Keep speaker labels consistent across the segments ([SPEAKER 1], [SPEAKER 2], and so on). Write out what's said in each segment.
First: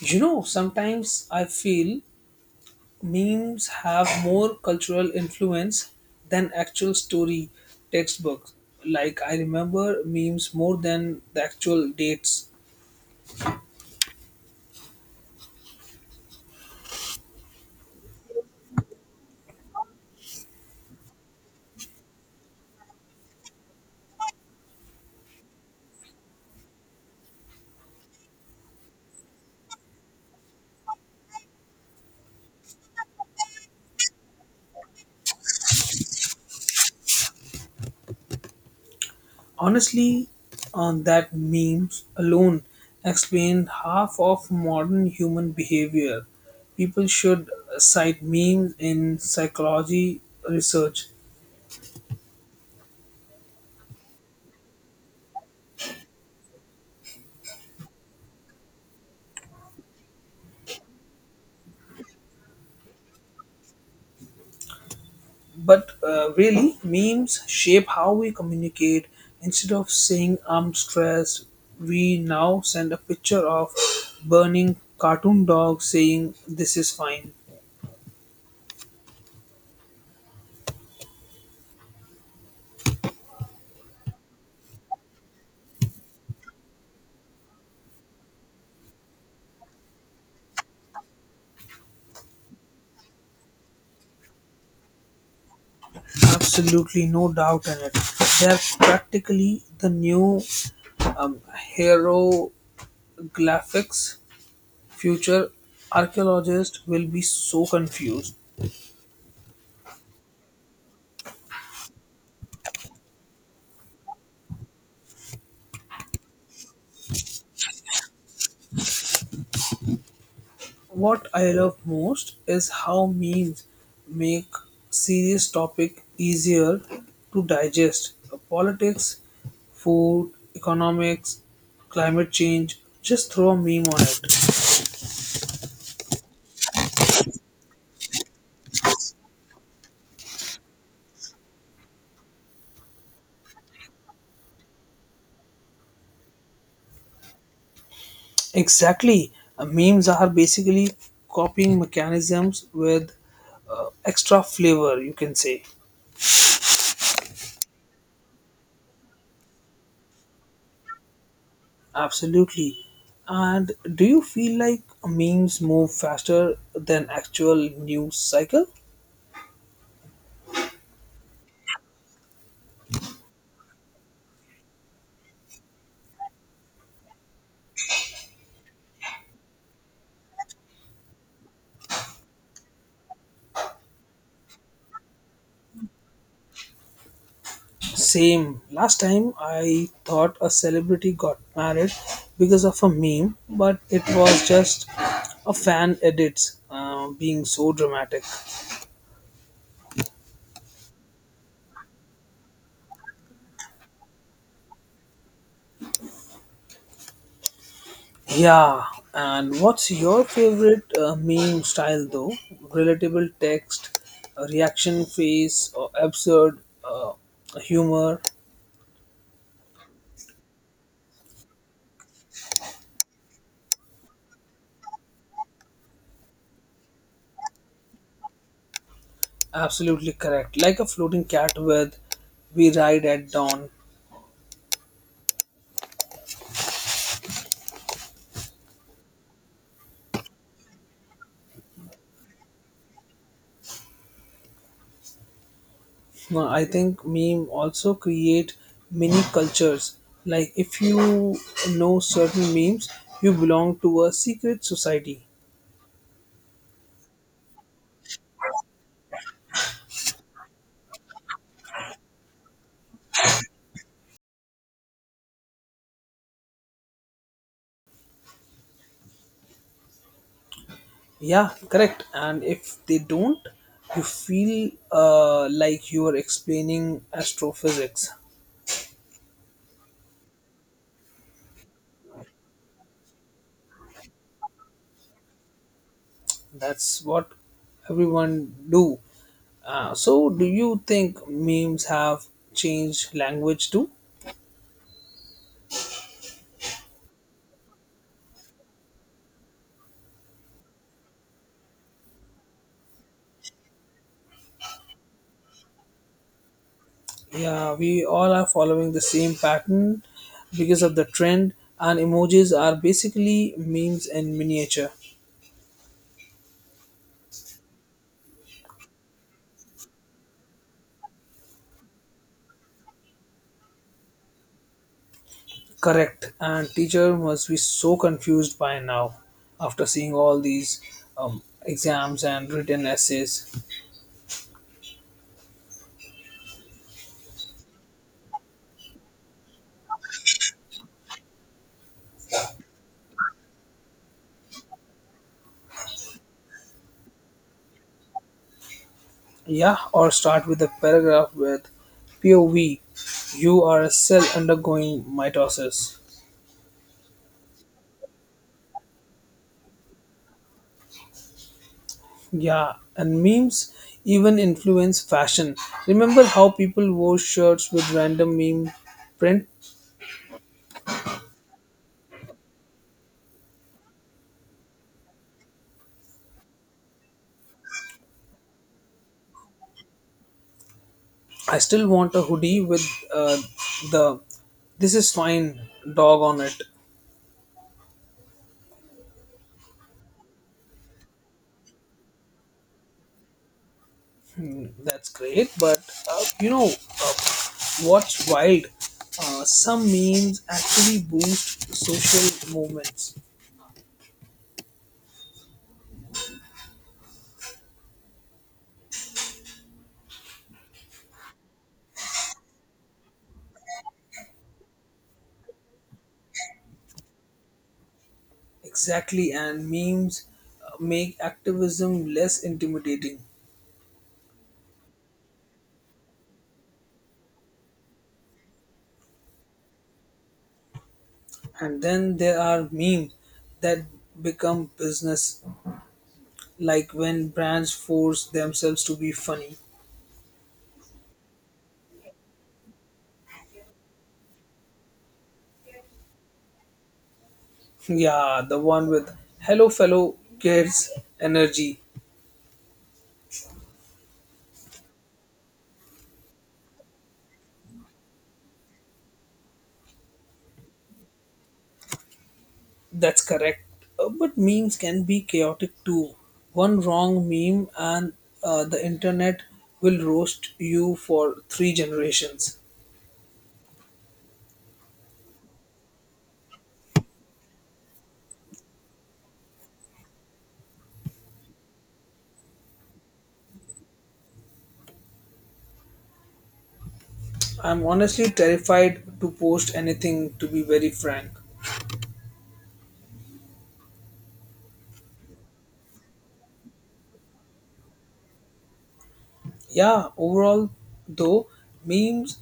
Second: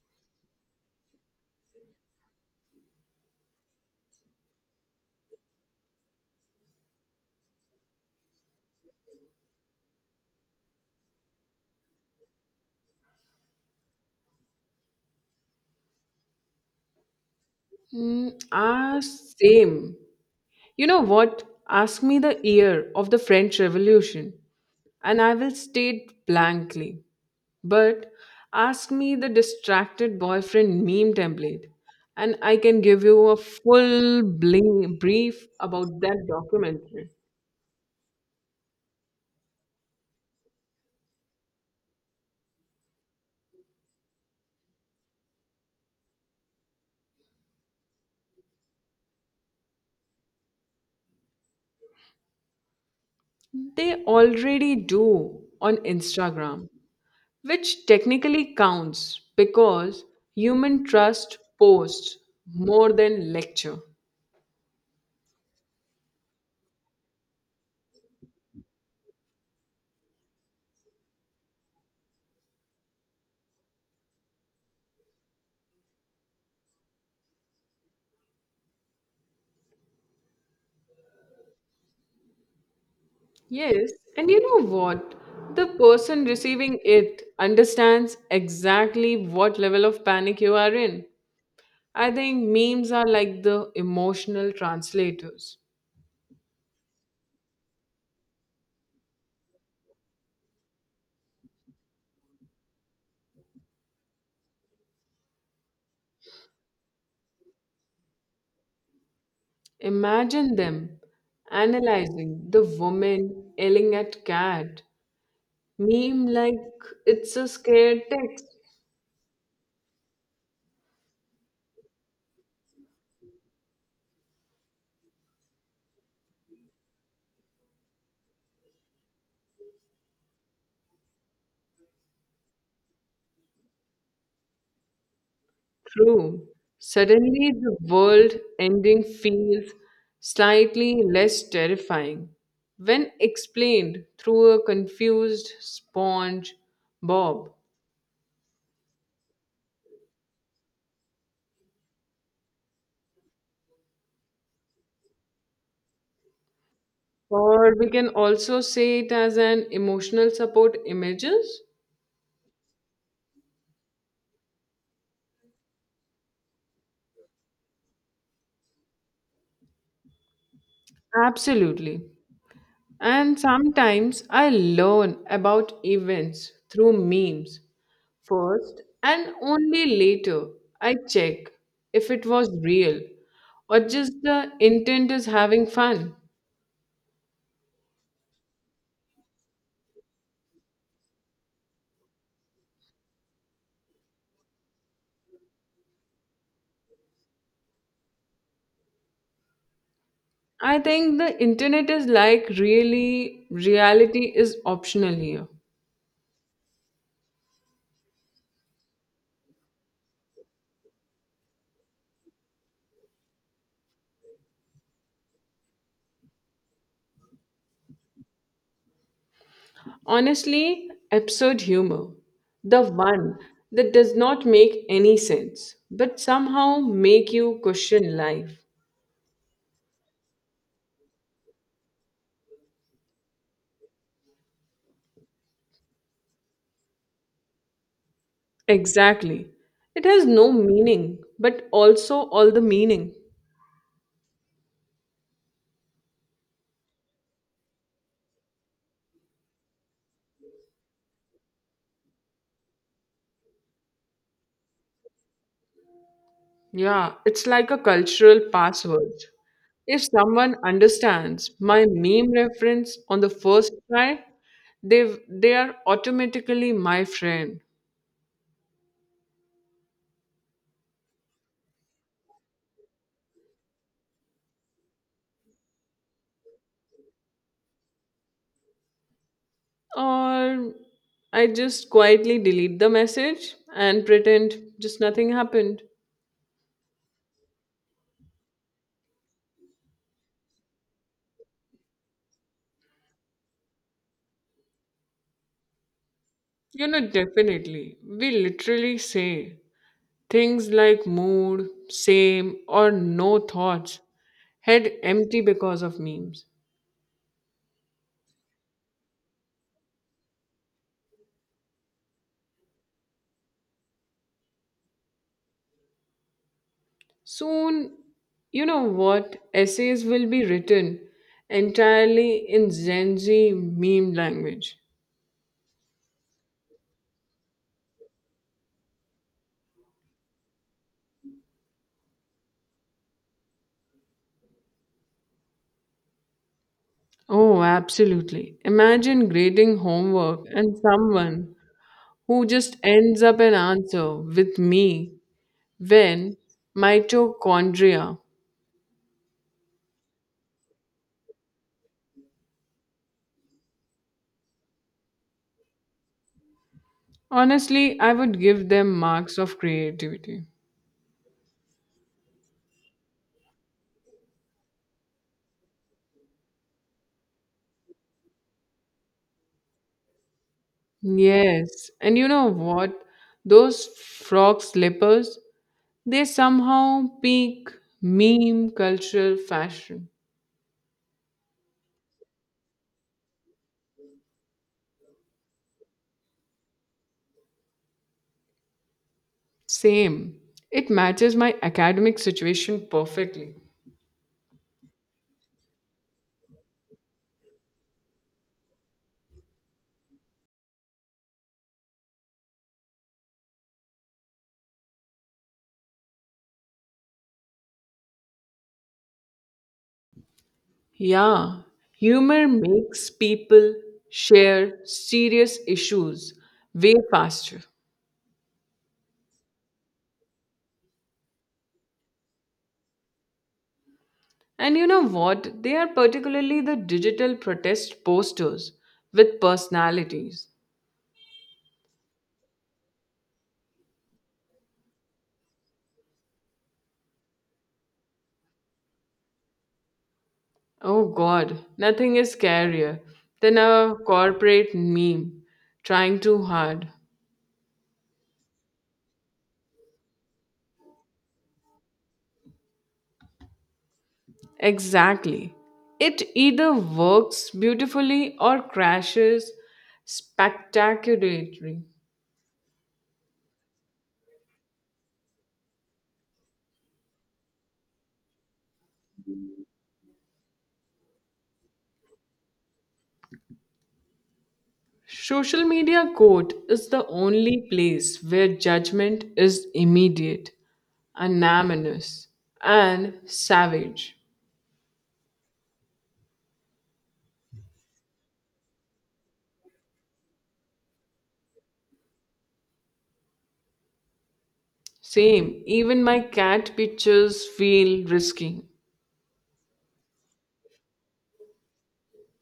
[SPEAKER 1] You know, sometimes I feel memes have more cultural influence than actual story textbooks. Like, I remember memes more than the actual dates.
[SPEAKER 2] Mm, ah, same. You know what? Ask me the year of the French Revolution, and I will state blankly. But ask me the distracted boyfriend meme template, and I can give you a full brief about that documentary.
[SPEAKER 1] Honestly, on that memes alone explain half of modern human behavior. People should cite memes in psychology research.
[SPEAKER 2] They already do on Instagram, which technically counts because human trust posts more than lecture.
[SPEAKER 1] But really, memes shape how we communicate. Instead of saying I'm stressed, we now send a picture of burning cartoon dog saying this is fine.
[SPEAKER 2] Yes, and you know what? The person receiving it understands exactly what level of panic you are in. I think memes are like the emotional translators.
[SPEAKER 1] Absolutely no doubt in it. They are practically the new um, hero. Future archaeologists will be so confused.
[SPEAKER 2] Imagine them analyzing the woman yelling at cat. Meme like it's a scared text.
[SPEAKER 1] What I love most is how memes make serious topic easier to digest. Politics, food, economics, climate change, just throw a meme on it.
[SPEAKER 2] True. Suddenly, the world ending feels slightly less terrifying when explained through a confused sponge bob.
[SPEAKER 1] Exactly. Memes are basically copying mechanisms with extra flavor, you can say.
[SPEAKER 2] Or we can also say it as an emotional support images.
[SPEAKER 1] Absolutely. And do you feel like memes move faster than actual news cycle?
[SPEAKER 2] Absolutely. And sometimes I learn about events through memes first, and only later I check if it was real or just the intent is having fun.
[SPEAKER 1] Same. Last time I thought a celebrity got married because of a meme, but it was just a fan edits being so dramatic.
[SPEAKER 2] I think the internet is like really, reality is optional here.
[SPEAKER 1] Yeah, and what's your favorite meme style though? Relatable text, a reaction face, or absurd uh, humor?
[SPEAKER 2] Honestly, absurd humor. The one that does not make any sense, but somehow make you question life.
[SPEAKER 1] Absolutely correct. Like a floating cat with "We Ride at Dawn."
[SPEAKER 2] Exactly. It has no meaning, but also all the meaning.
[SPEAKER 1] No, I think meme also create mini cultures. Like if you know certain memes, you belong to a secret society.
[SPEAKER 2] Yeah, it's like a cultural password. If someone understands my meme reference on the first try, they are automatically my friend.
[SPEAKER 1] Yeah, correct. And if they don't, you feel like you are explaining astrophysics.
[SPEAKER 2] Or I just quietly delete the message and pretend just nothing happened.
[SPEAKER 1] That's what everyone do. So, do you think memes have changed language too?
[SPEAKER 2] You know, definitely. We literally say things like mood, same, or no thoughts head empty because of memes.
[SPEAKER 1] Yeah, we all are following the same pattern because of the trend, and emojis are basically memes in miniature.
[SPEAKER 2] Soon, you know what? Essays will be written entirely in Gen Z meme language.
[SPEAKER 1] Correct, and teacher must be so confused by now after seeing all these exams and written essays.
[SPEAKER 2] Oh, absolutely. Imagine grading homework and someone who just ends up an answer with me when mitochondria.
[SPEAKER 1] Yeah, or start with a paragraph with POV, you are a cell undergoing mitosis.
[SPEAKER 2] Honestly, I would give them marks of creativity.
[SPEAKER 1] Yeah, and memes even influence fashion. Remember how people wore shirts with random meme print?
[SPEAKER 2] Yes, and you know what? Those frog slippers, they somehow peak meme cultural fashion.
[SPEAKER 1] I still want a hoodie with uh, the "This is fine" dog on it.
[SPEAKER 2] Same. It matches my academic situation perfectly.
[SPEAKER 1] Hmm. That's great, but uh, you know uh, what's wild? Some memes actually boost social movements.
[SPEAKER 2] Yeah, humor makes people share serious issues way faster.
[SPEAKER 1] Exactly, and memes make activism less intimidating.
[SPEAKER 2] And you know what? They are particularly the digital protest posters with personalities.
[SPEAKER 1] And then there are memes that become business, like when brands force themselves to be funny.
[SPEAKER 2] Oh God, nothing is scarier than a corporate meme trying too hard.
[SPEAKER 1] Yeah, the one with hello fellow kids energy.
[SPEAKER 2] Exactly. It either works beautifully or crashes spectacularly.
[SPEAKER 1] That's correct. But memes can be chaotic too. One wrong meme and the internet will roast you for three generations.
[SPEAKER 2] Social media court is the only place where judgment is immediate, anonymous, and savage.
[SPEAKER 1] I'm honestly terrified to post anything to be very frank.
[SPEAKER 2] Same, even my cat pictures feel risky.
[SPEAKER 1] Yeah, overall, though, memes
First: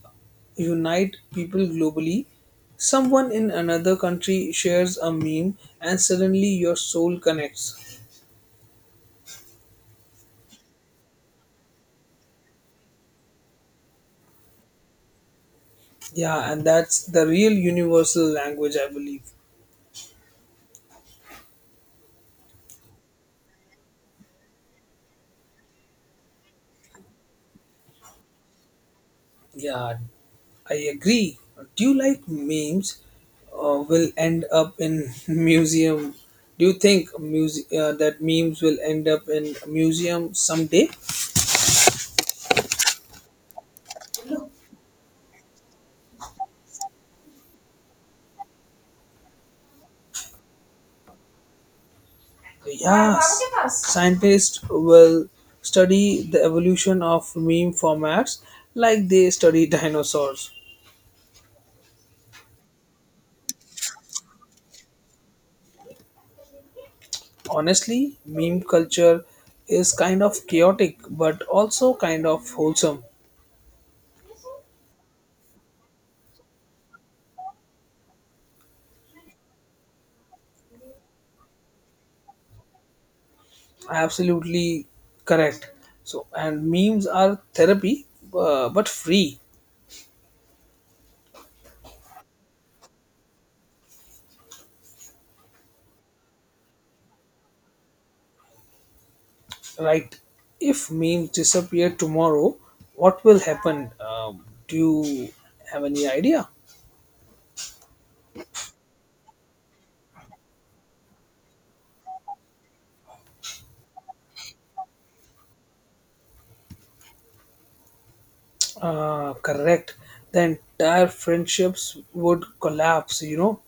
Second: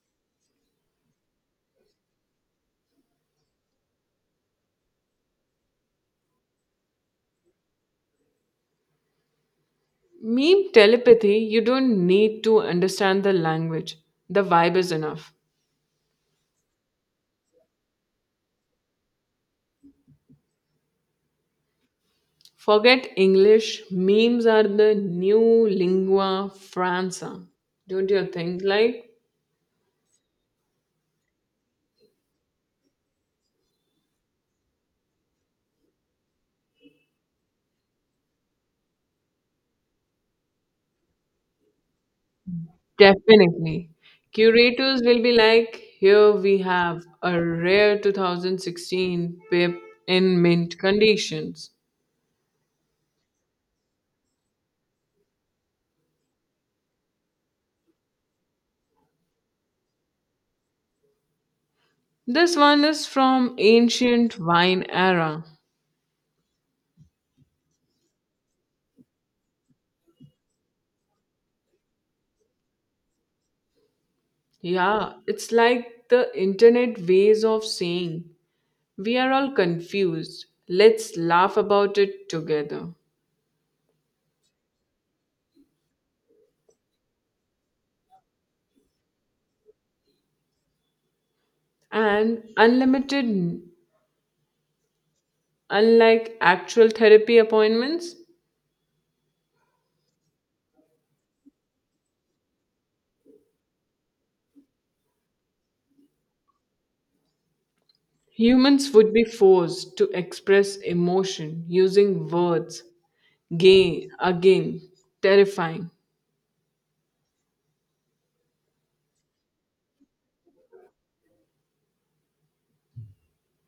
[SPEAKER 1] unite people globally. Someone in another country shares a meme, and suddenly your soul connects.
[SPEAKER 2] Meme telepathy, you don't need to understand the language. The vibe is enough.
[SPEAKER 1] Yeah, and that's the real universal language, I believe.
[SPEAKER 2] Forget English, memes are the new lingua franca. Don't you think? Like,
[SPEAKER 1] Yeah, I agree. Do you like memes? Will end up in museum. Do you think that memes will end up in a museum someday?
[SPEAKER 2] definitely. Curators will be like, here we have a rare 2016 pip in mint conditions.
[SPEAKER 1] Yes, scientists will study the evolution of meme formats like they study dinosaurs.
[SPEAKER 2] This one is from ancient wine era.
[SPEAKER 1] Honestly, meme culture is kind of chaotic but also kind of wholesome.
[SPEAKER 2] Yeah, it's like the internet ways of saying we are all confused. Let's laugh about it together.
[SPEAKER 1] Absolutely correct. So, and memes are therapy but free,
[SPEAKER 2] And unlimited, unlike actual therapy appointments,
[SPEAKER 1] right? If memes disappear tomorrow, what will happen? Do you have any idea?
[SPEAKER 2] humans would be forced to express emotion using words. Gay, again, terrifying.
[SPEAKER 1] Correct. The entire friendships would collapse, you know.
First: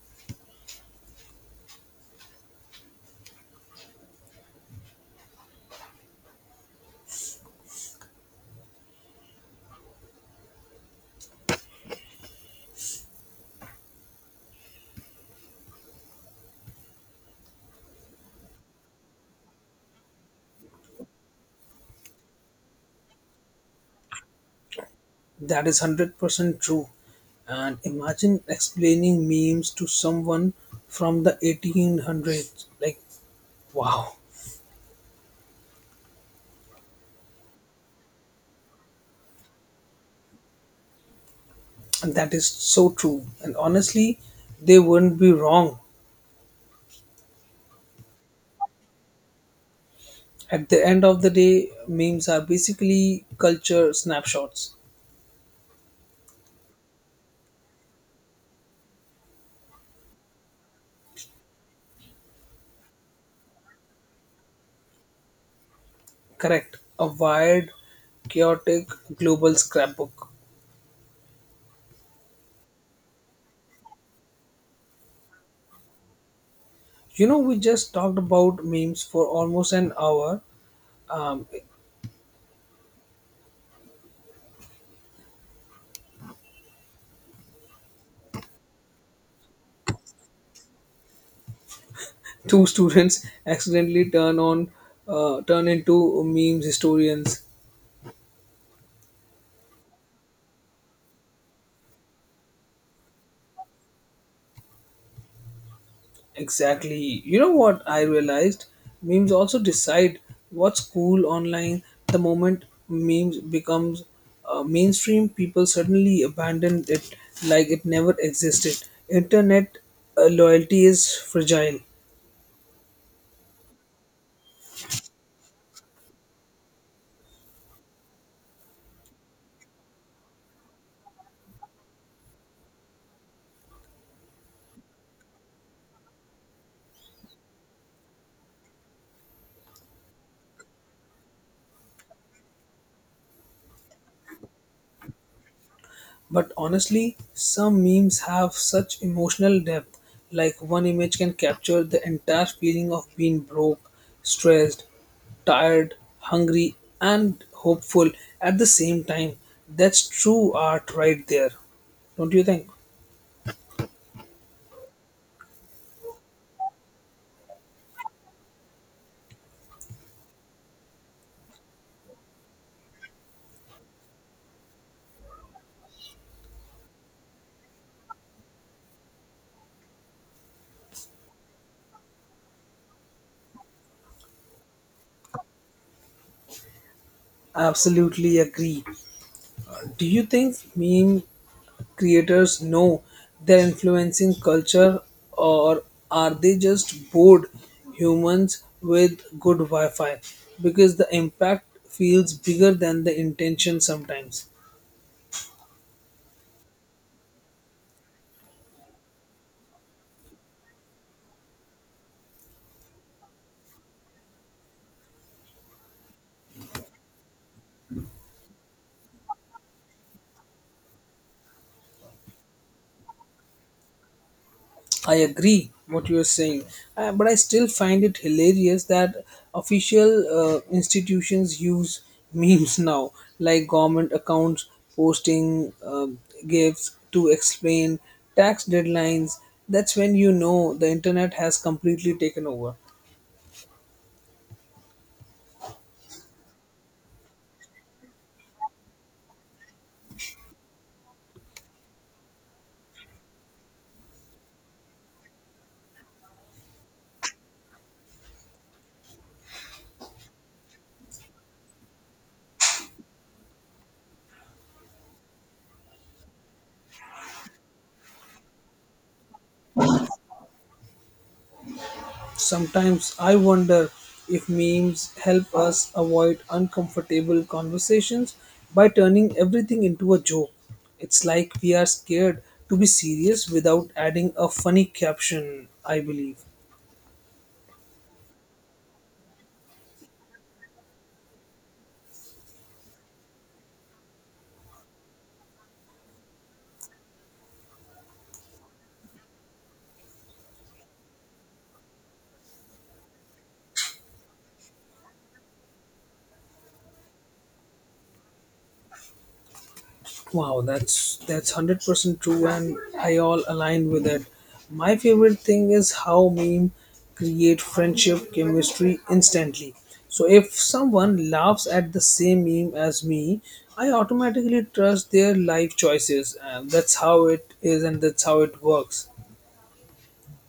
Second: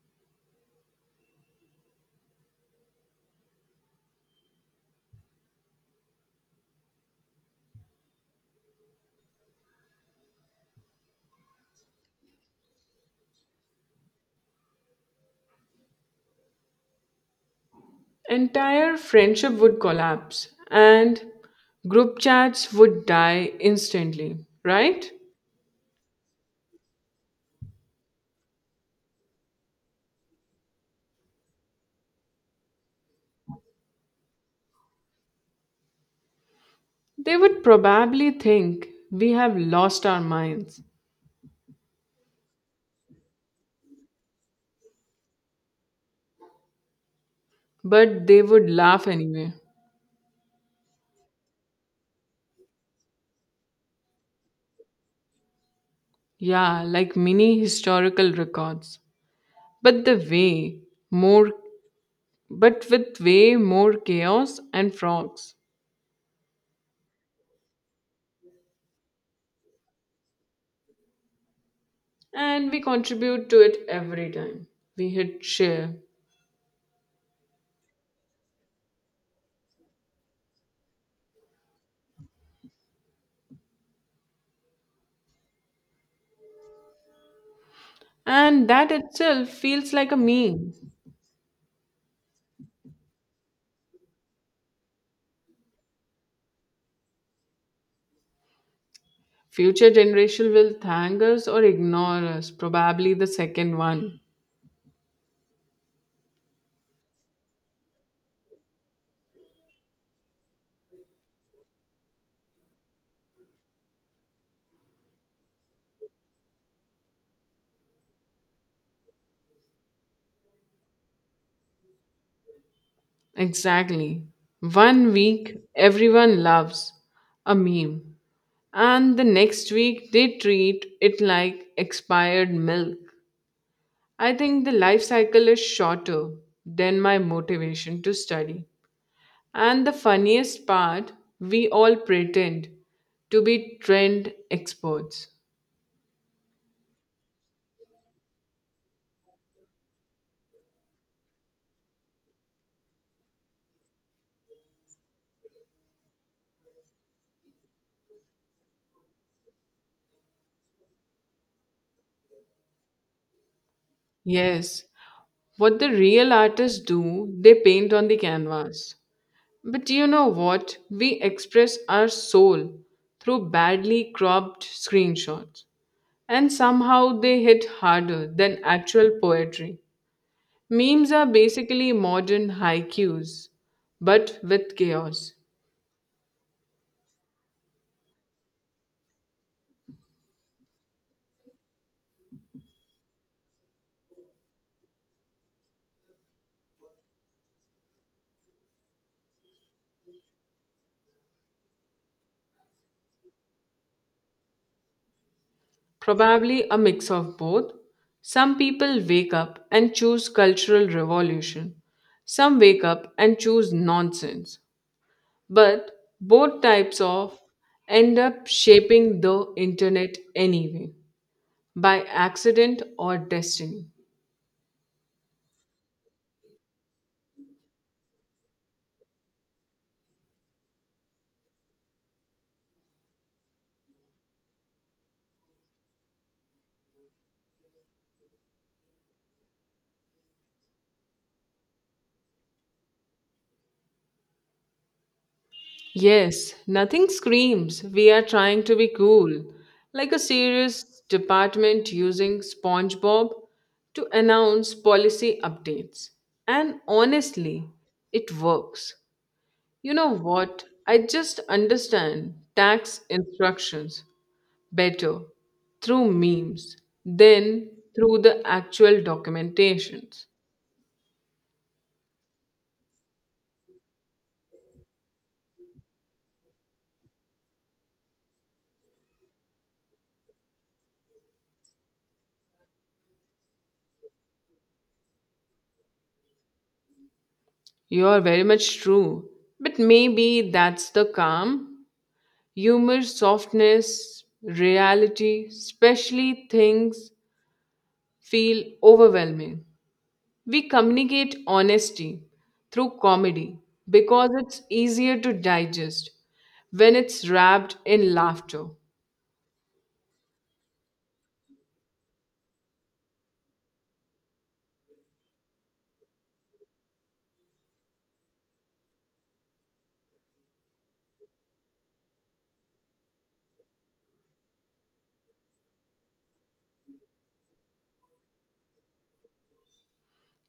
[SPEAKER 2] Entire friendship would collapse and group chats would die instantly, right?
[SPEAKER 1] That is 100% true. And imagine explaining memes to someone from the 1800s. Like, wow.
[SPEAKER 2] They would probably think we have lost our minds,
[SPEAKER 1] And that is so true. And honestly, they wouldn't be wrong.
[SPEAKER 2] but they would laugh anyway.
[SPEAKER 1] At the end of the day, memes are basically culture snapshots.
[SPEAKER 2] Yeah, like mini historical records. But the way more but with way more chaos and frogs.
[SPEAKER 1] Correct. A wired, chaotic global scrapbook.
[SPEAKER 2] And we contribute to it every time. We hit share.
[SPEAKER 1] You know, we just talked about memes for almost an hour. Um,
[SPEAKER 2] And that itself feels like a meme.
[SPEAKER 1] Two students accidentally turn on, turn into memes historians.
[SPEAKER 2] Future generation will thank us or ignore us, probably the second one.
[SPEAKER 1] Exactly. You know what I realized? Memes also decide what's cool online. The moment memes becomes mainstream, people suddenly abandon it like it never existed. Internet loyalty is fragile.
[SPEAKER 2] Exactly. One week, everyone loves a meme, and the next week, they treat it like expired milk. I think the life cycle is shorter than my motivation to study. And the funniest part, we all pretend to be trend experts.
[SPEAKER 1] But honestly, some memes have such emotional depth, like one image can capture the entire feeling of being broke, stressed, tired, hungry, and hopeful at the same time. That's true art right there. Don't you think?
[SPEAKER 2] Yes, what the real artists do, they paint on the canvas. But you know what? We express our soul through badly cropped screenshots, and somehow they hit harder than actual poetry. Memes are basically modern haikus, but with chaos.
[SPEAKER 1] Absolutely agree. Do you think meme creators know they're influencing culture or are they just bored humans with good Wi Fi? Because the impact feels bigger than the intention sometimes.
[SPEAKER 2] Probably a mix of both. Some people wake up and choose cultural revolution, some wake up and choose nonsense. But both types of end up shaping the internet anyway, by accident or destiny.
[SPEAKER 1] I agree what you are saying, but I still find it hilarious that official institutions use memes now, like government accounts posting gifts to explain tax deadlines. That's when you know the internet has completely taken over.
[SPEAKER 2] Yes, nothing screams we are trying to be cool, like a serious department using SpongeBob to announce policy updates. And honestly, it works. You know what? I just understand tax instructions better through memes than through the actual documentations.
[SPEAKER 1] Sometimes I wonder if memes help us avoid uncomfortable conversations by turning everything into a joke. It's like we are scared to be serious without adding a funny caption, I believe.
[SPEAKER 2] You are very much true. But maybe that's the calm, humor, softness, reality, especially things feel overwhelming. We communicate honesty through comedy because it's easier to digest when it's wrapped in laughter.
[SPEAKER 1] Wow, that's 100% true, and I all align with it. My favorite thing is how meme create friendship chemistry instantly. So if someone laughs at the same meme as me, I automatically trust their life choices, and that's how it is, and that's how it works.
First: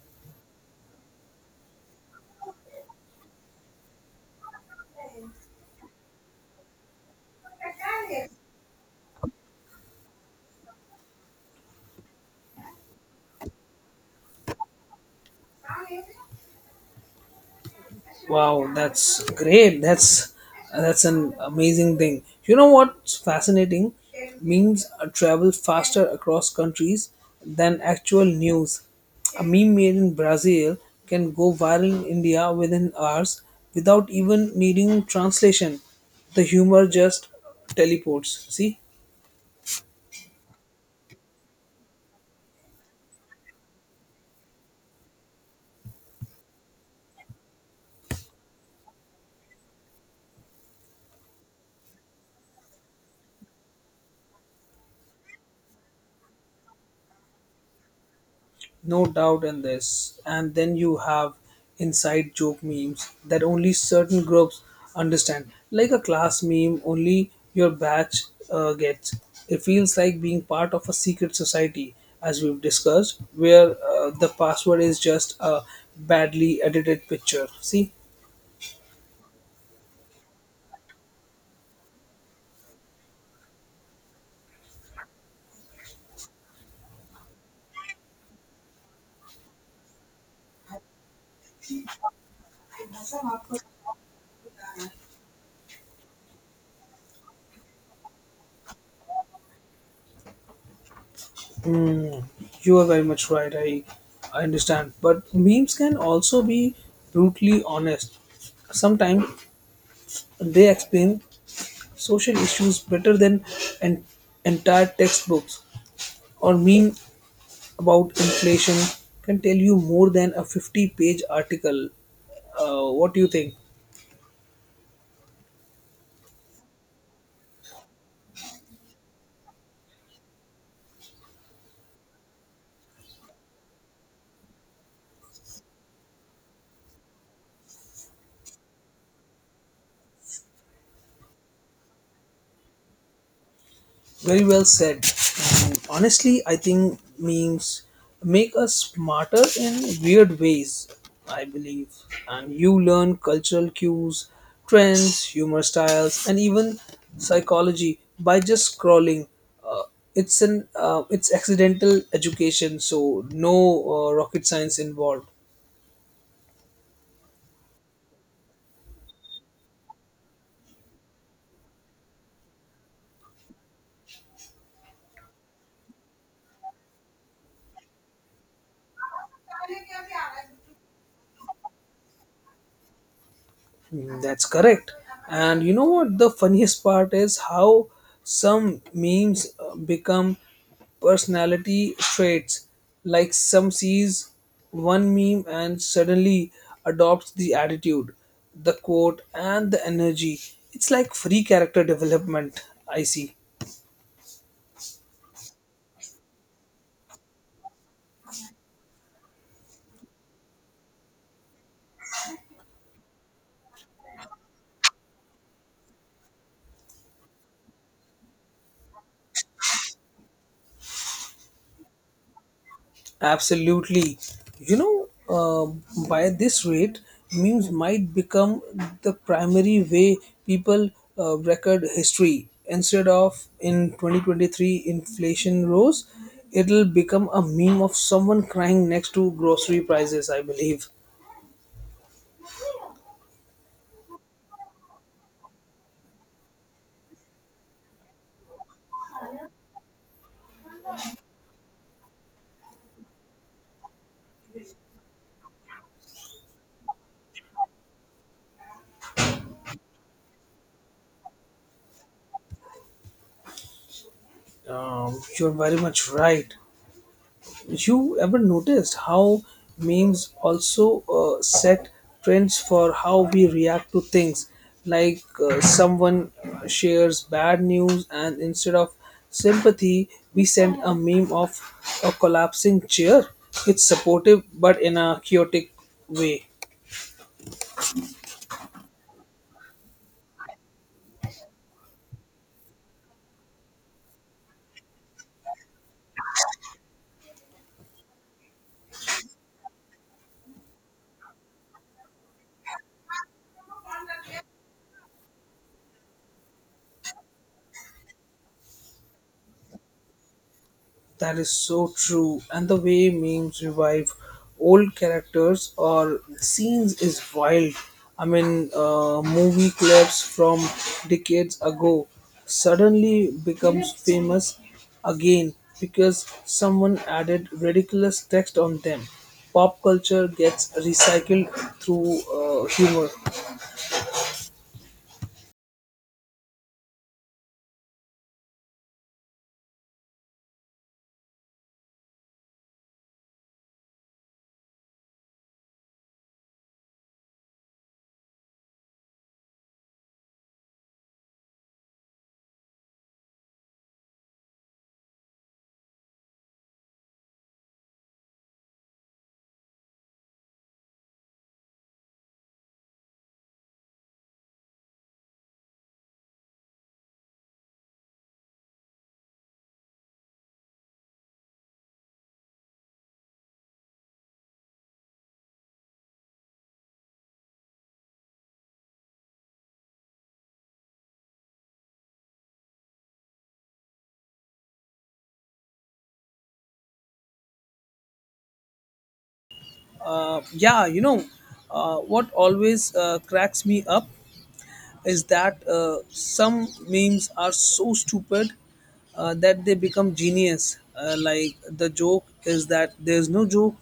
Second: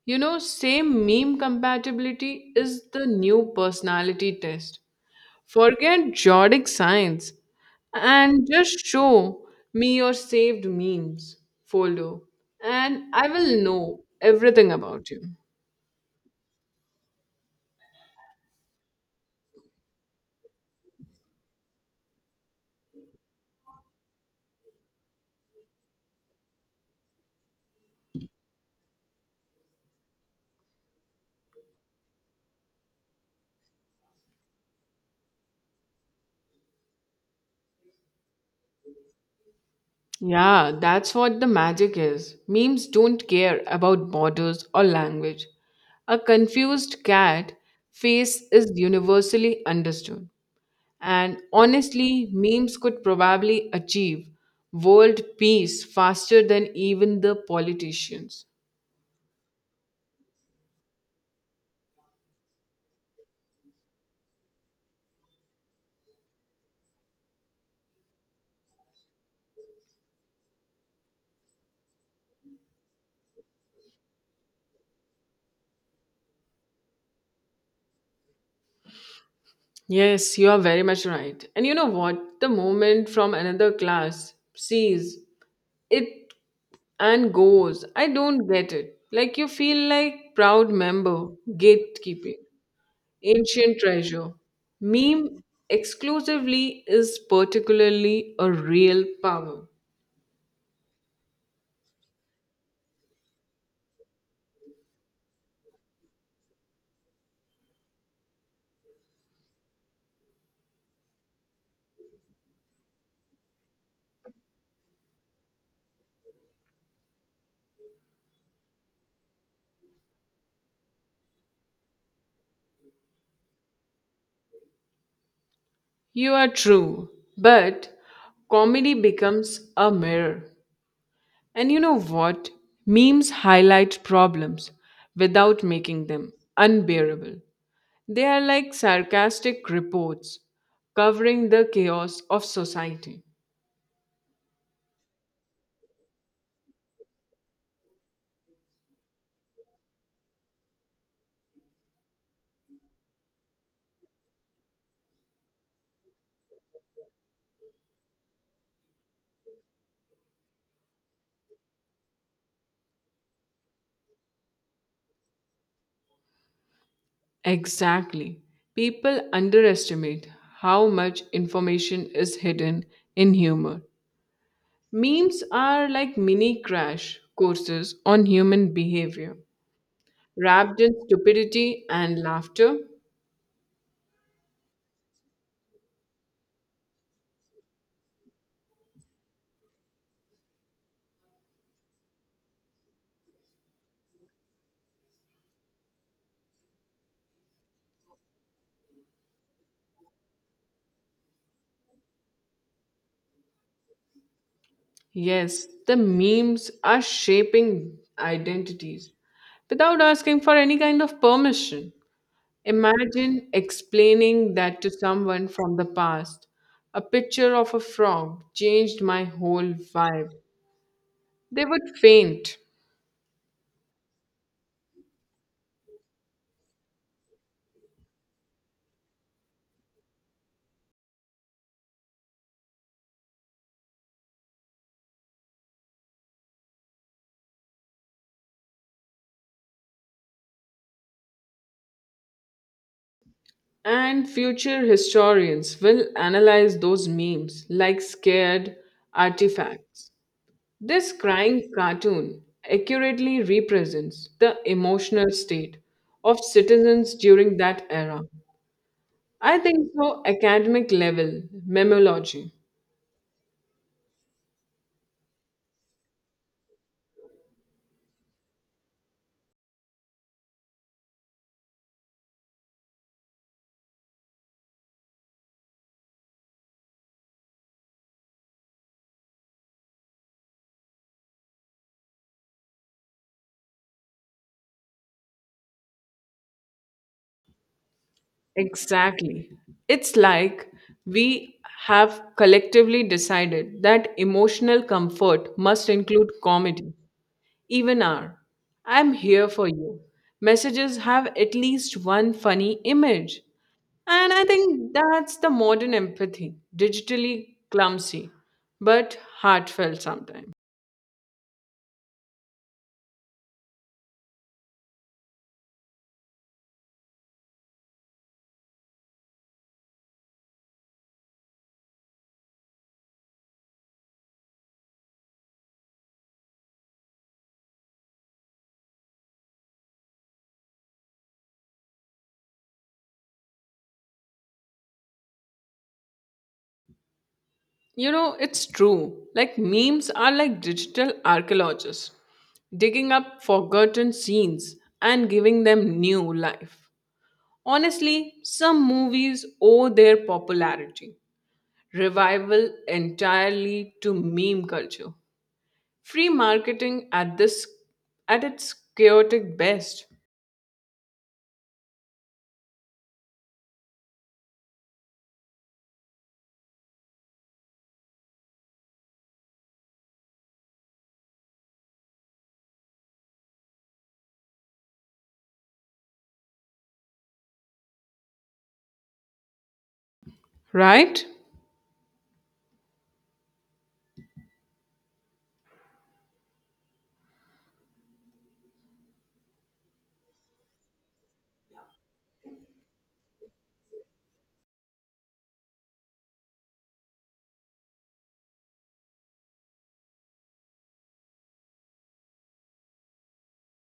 [SPEAKER 2] You know, same meme compatibility is the new personality test. Forget Jordic science and just show me your saved memes folder and I will know everything about you.
[SPEAKER 1] Wow, that's great. That's an amazing thing. You know what's fascinating? Memes travel faster across countries than actual news. A meme made in Brazil can go viral in India within hours without even needing translation. The humor just teleports. See?
[SPEAKER 2] Yeah, that's what the magic is. Memes don't care about borders or language. A confused cat face is universally understood. And honestly, memes could probably achieve world peace faster than even the politicians.
[SPEAKER 1] No doubt in this. And then you have inside joke memes that only certain groups understand. Like a class meme, only your batch gets. It feels like being part of a secret society, as we've discussed, where the password is just a badly edited picture. See?
[SPEAKER 2] Yes, you are very much right. And you know what? The moment from another class sees it and goes, I don't get it. Like you feel like proud member, gatekeeping, ancient treasure. Meme exclusively is particularly a real power.
[SPEAKER 1] Mm, you are very much right. I understand. But memes can also be brutally honest sometimes they explain social issues better than an entire textbooks or meme about inflation can tell you more than a 50-page article. What do you think?
[SPEAKER 2] You are true, but comedy becomes a mirror. And you know what? Memes highlight problems without making them unbearable. They are like sarcastic reports covering the chaos of society.
[SPEAKER 1] Very well said. And honestly, I think memes make us smarter in weird ways, I believe. And you learn cultural cues, trends, humor styles, and even psychology by just scrolling. Uh, it's accidental education, so no rocket science involved.
[SPEAKER 2] Exactly. People underestimate how much information is hidden in humor. Memes are like mini crash courses on human behavior, wrapped in stupidity and laughter.
[SPEAKER 1] Mm. That's correct. And you know what the funniest part is how some memes become personality traits. Like some sees one meme and suddenly adopts the attitude, the quote, and the energy. It's like free character development, I see.
[SPEAKER 2] Yes, the memes are shaping identities without asking for any kind of permission. Imagine explaining that to someone from the past. A picture of a frog changed my whole vibe. They would faint.
[SPEAKER 1] Absolutely. You know, by this rate, memes might become the primary way people record history. Instead of in 2023 inflation rose, it'll become a meme of someone crying next to grocery prices, I believe.
[SPEAKER 2] And future historians will analyze those memes like scared artifacts. This crying cartoon accurately represents the emotional state of citizens during that era. I think so, academic level, memology.
[SPEAKER 1] You're very much right. You ever noticed how memes also set trends for how we react to things like someone shares bad news and instead of sympathy we send a meme of a collapsing chair. It's supportive but in a chaotic way.
[SPEAKER 2] Exactly. It's like we have collectively decided that emotional comfort must include comedy. Even are. I'm here for you. Messages have at least one funny image. And I think that's the modern empathy, digitally clumsy, but heartfelt sometimes.
[SPEAKER 1] That is so true. And the way memes revive old characters or scenes is wild. I mean, movie clips from decades ago suddenly becomes famous again because someone added ridiculous text on them. Pop culture gets recycled through humor.
[SPEAKER 2] You know, it's true. Like memes are like digital archaeologists, digging up forgotten scenes and giving them new life. Honestly, some movies owe their popularity revival entirely to meme culture. Free marketing at this at its chaotic best, right?
[SPEAKER 1] Yeah, you know, what always cracks me up is that some memes are so stupid that they become genius. Like the joke is that there's no joke,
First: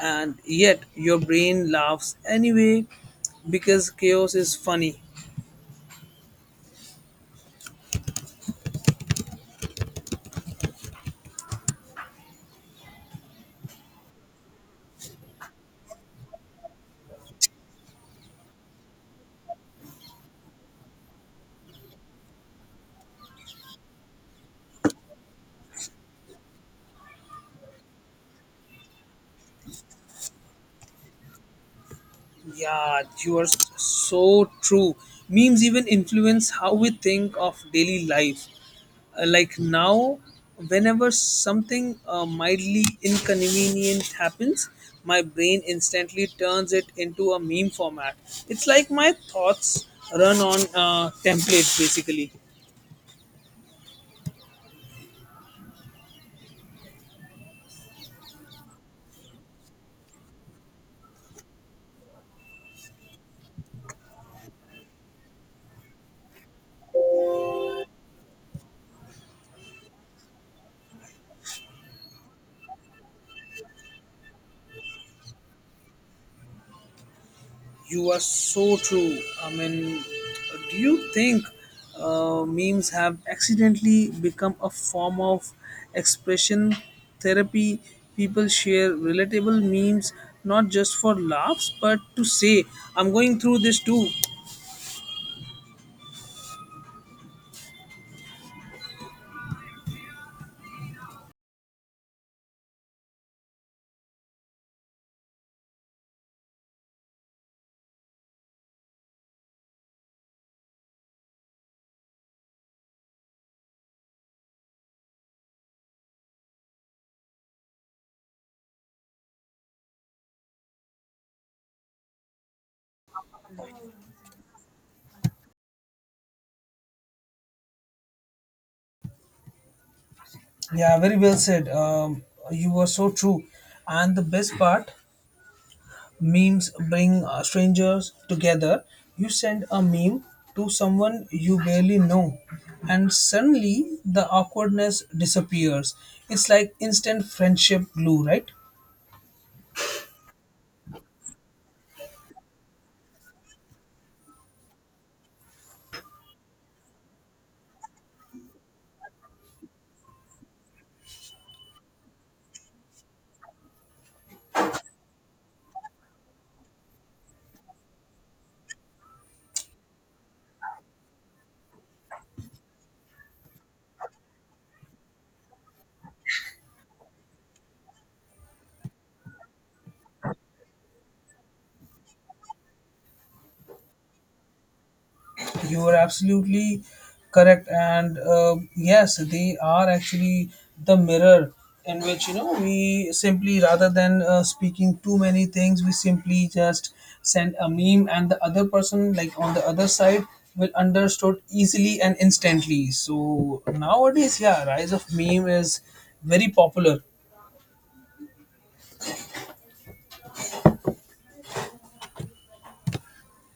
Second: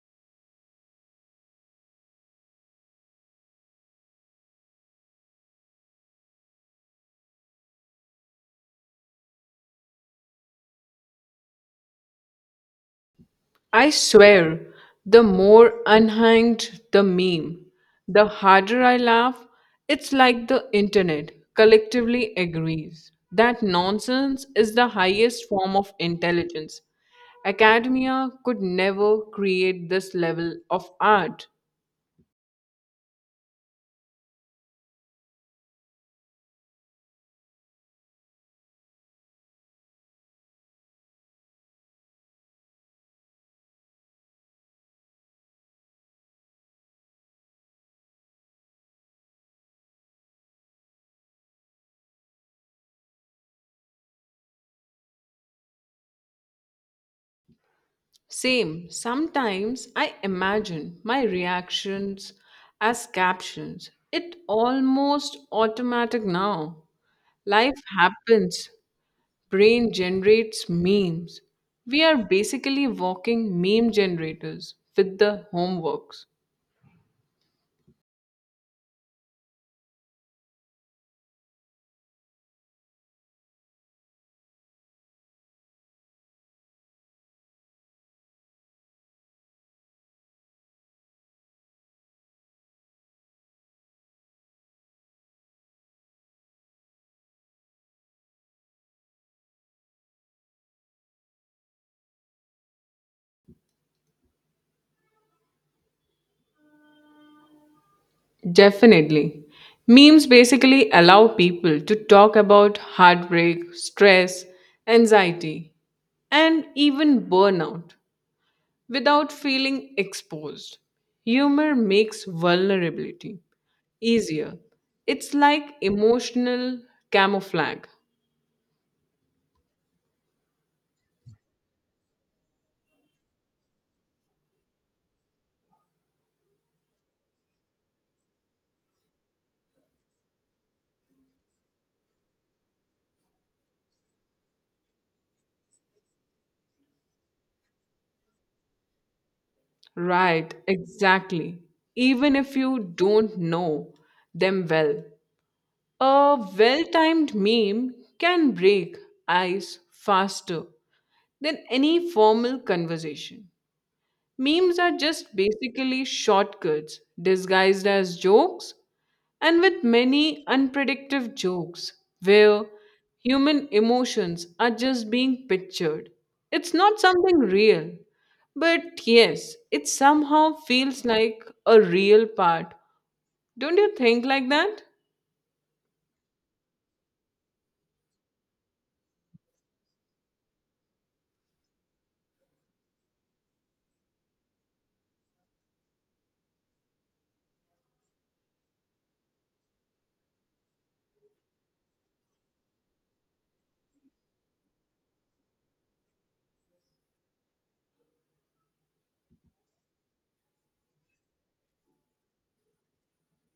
[SPEAKER 1] and yet your brain laughs anyway because chaos is funny.
[SPEAKER 2] I swear, the more unhanged the meme, the harder I laugh. It's like the internet collectively agrees that nonsense is the highest form of intelligence. Academia could never create this level of art.
[SPEAKER 1] Yeah, you are so true. Memes even influence how we think of daily life. Like now, whenever something mildly inconvenient happens, my brain instantly turns it into a meme format. It's like my thoughts run on templates basically.
[SPEAKER 2] Same. Sometimes I imagine my reactions as captions. It almost automatic now. Life happens. Brain generates memes. We are basically walking meme generators with the homeworks.
[SPEAKER 1] You are so true. I mean, do you think memes have accidentally become a form of expression therapy? People share relatable memes not just for laughs but to say, I'm going through this too.
[SPEAKER 2] Definitely. Memes basically allow people to talk about heartbreak, stress, anxiety, and even burnout without feeling exposed. Humor makes vulnerability easier. It's like emotional camouflage.
[SPEAKER 1] Yeah, very well said. You were so true. And the best part, memes bring strangers together. You send a meme to someone you barely know, and suddenly the awkwardness disappears. It's like instant friendship glue, right?
[SPEAKER 2] Right, exactly. Even if you don't know them well, a well timed meme can break ice faster than any formal conversation. Memes are just basically shortcuts disguised as jokes and with many unpredictable jokes where human emotions are just being pictured. It's not something real, but yes, it somehow feels like a real part. Don't you think like that?
[SPEAKER 1] You are absolutely correct, and yes, they are actually the mirror in which you know we simply rather than speaking too many things, we simply just send a meme, and the other person, like on the other side, will understood easily and instantly. So nowadays, yeah, rise of meme is very popular.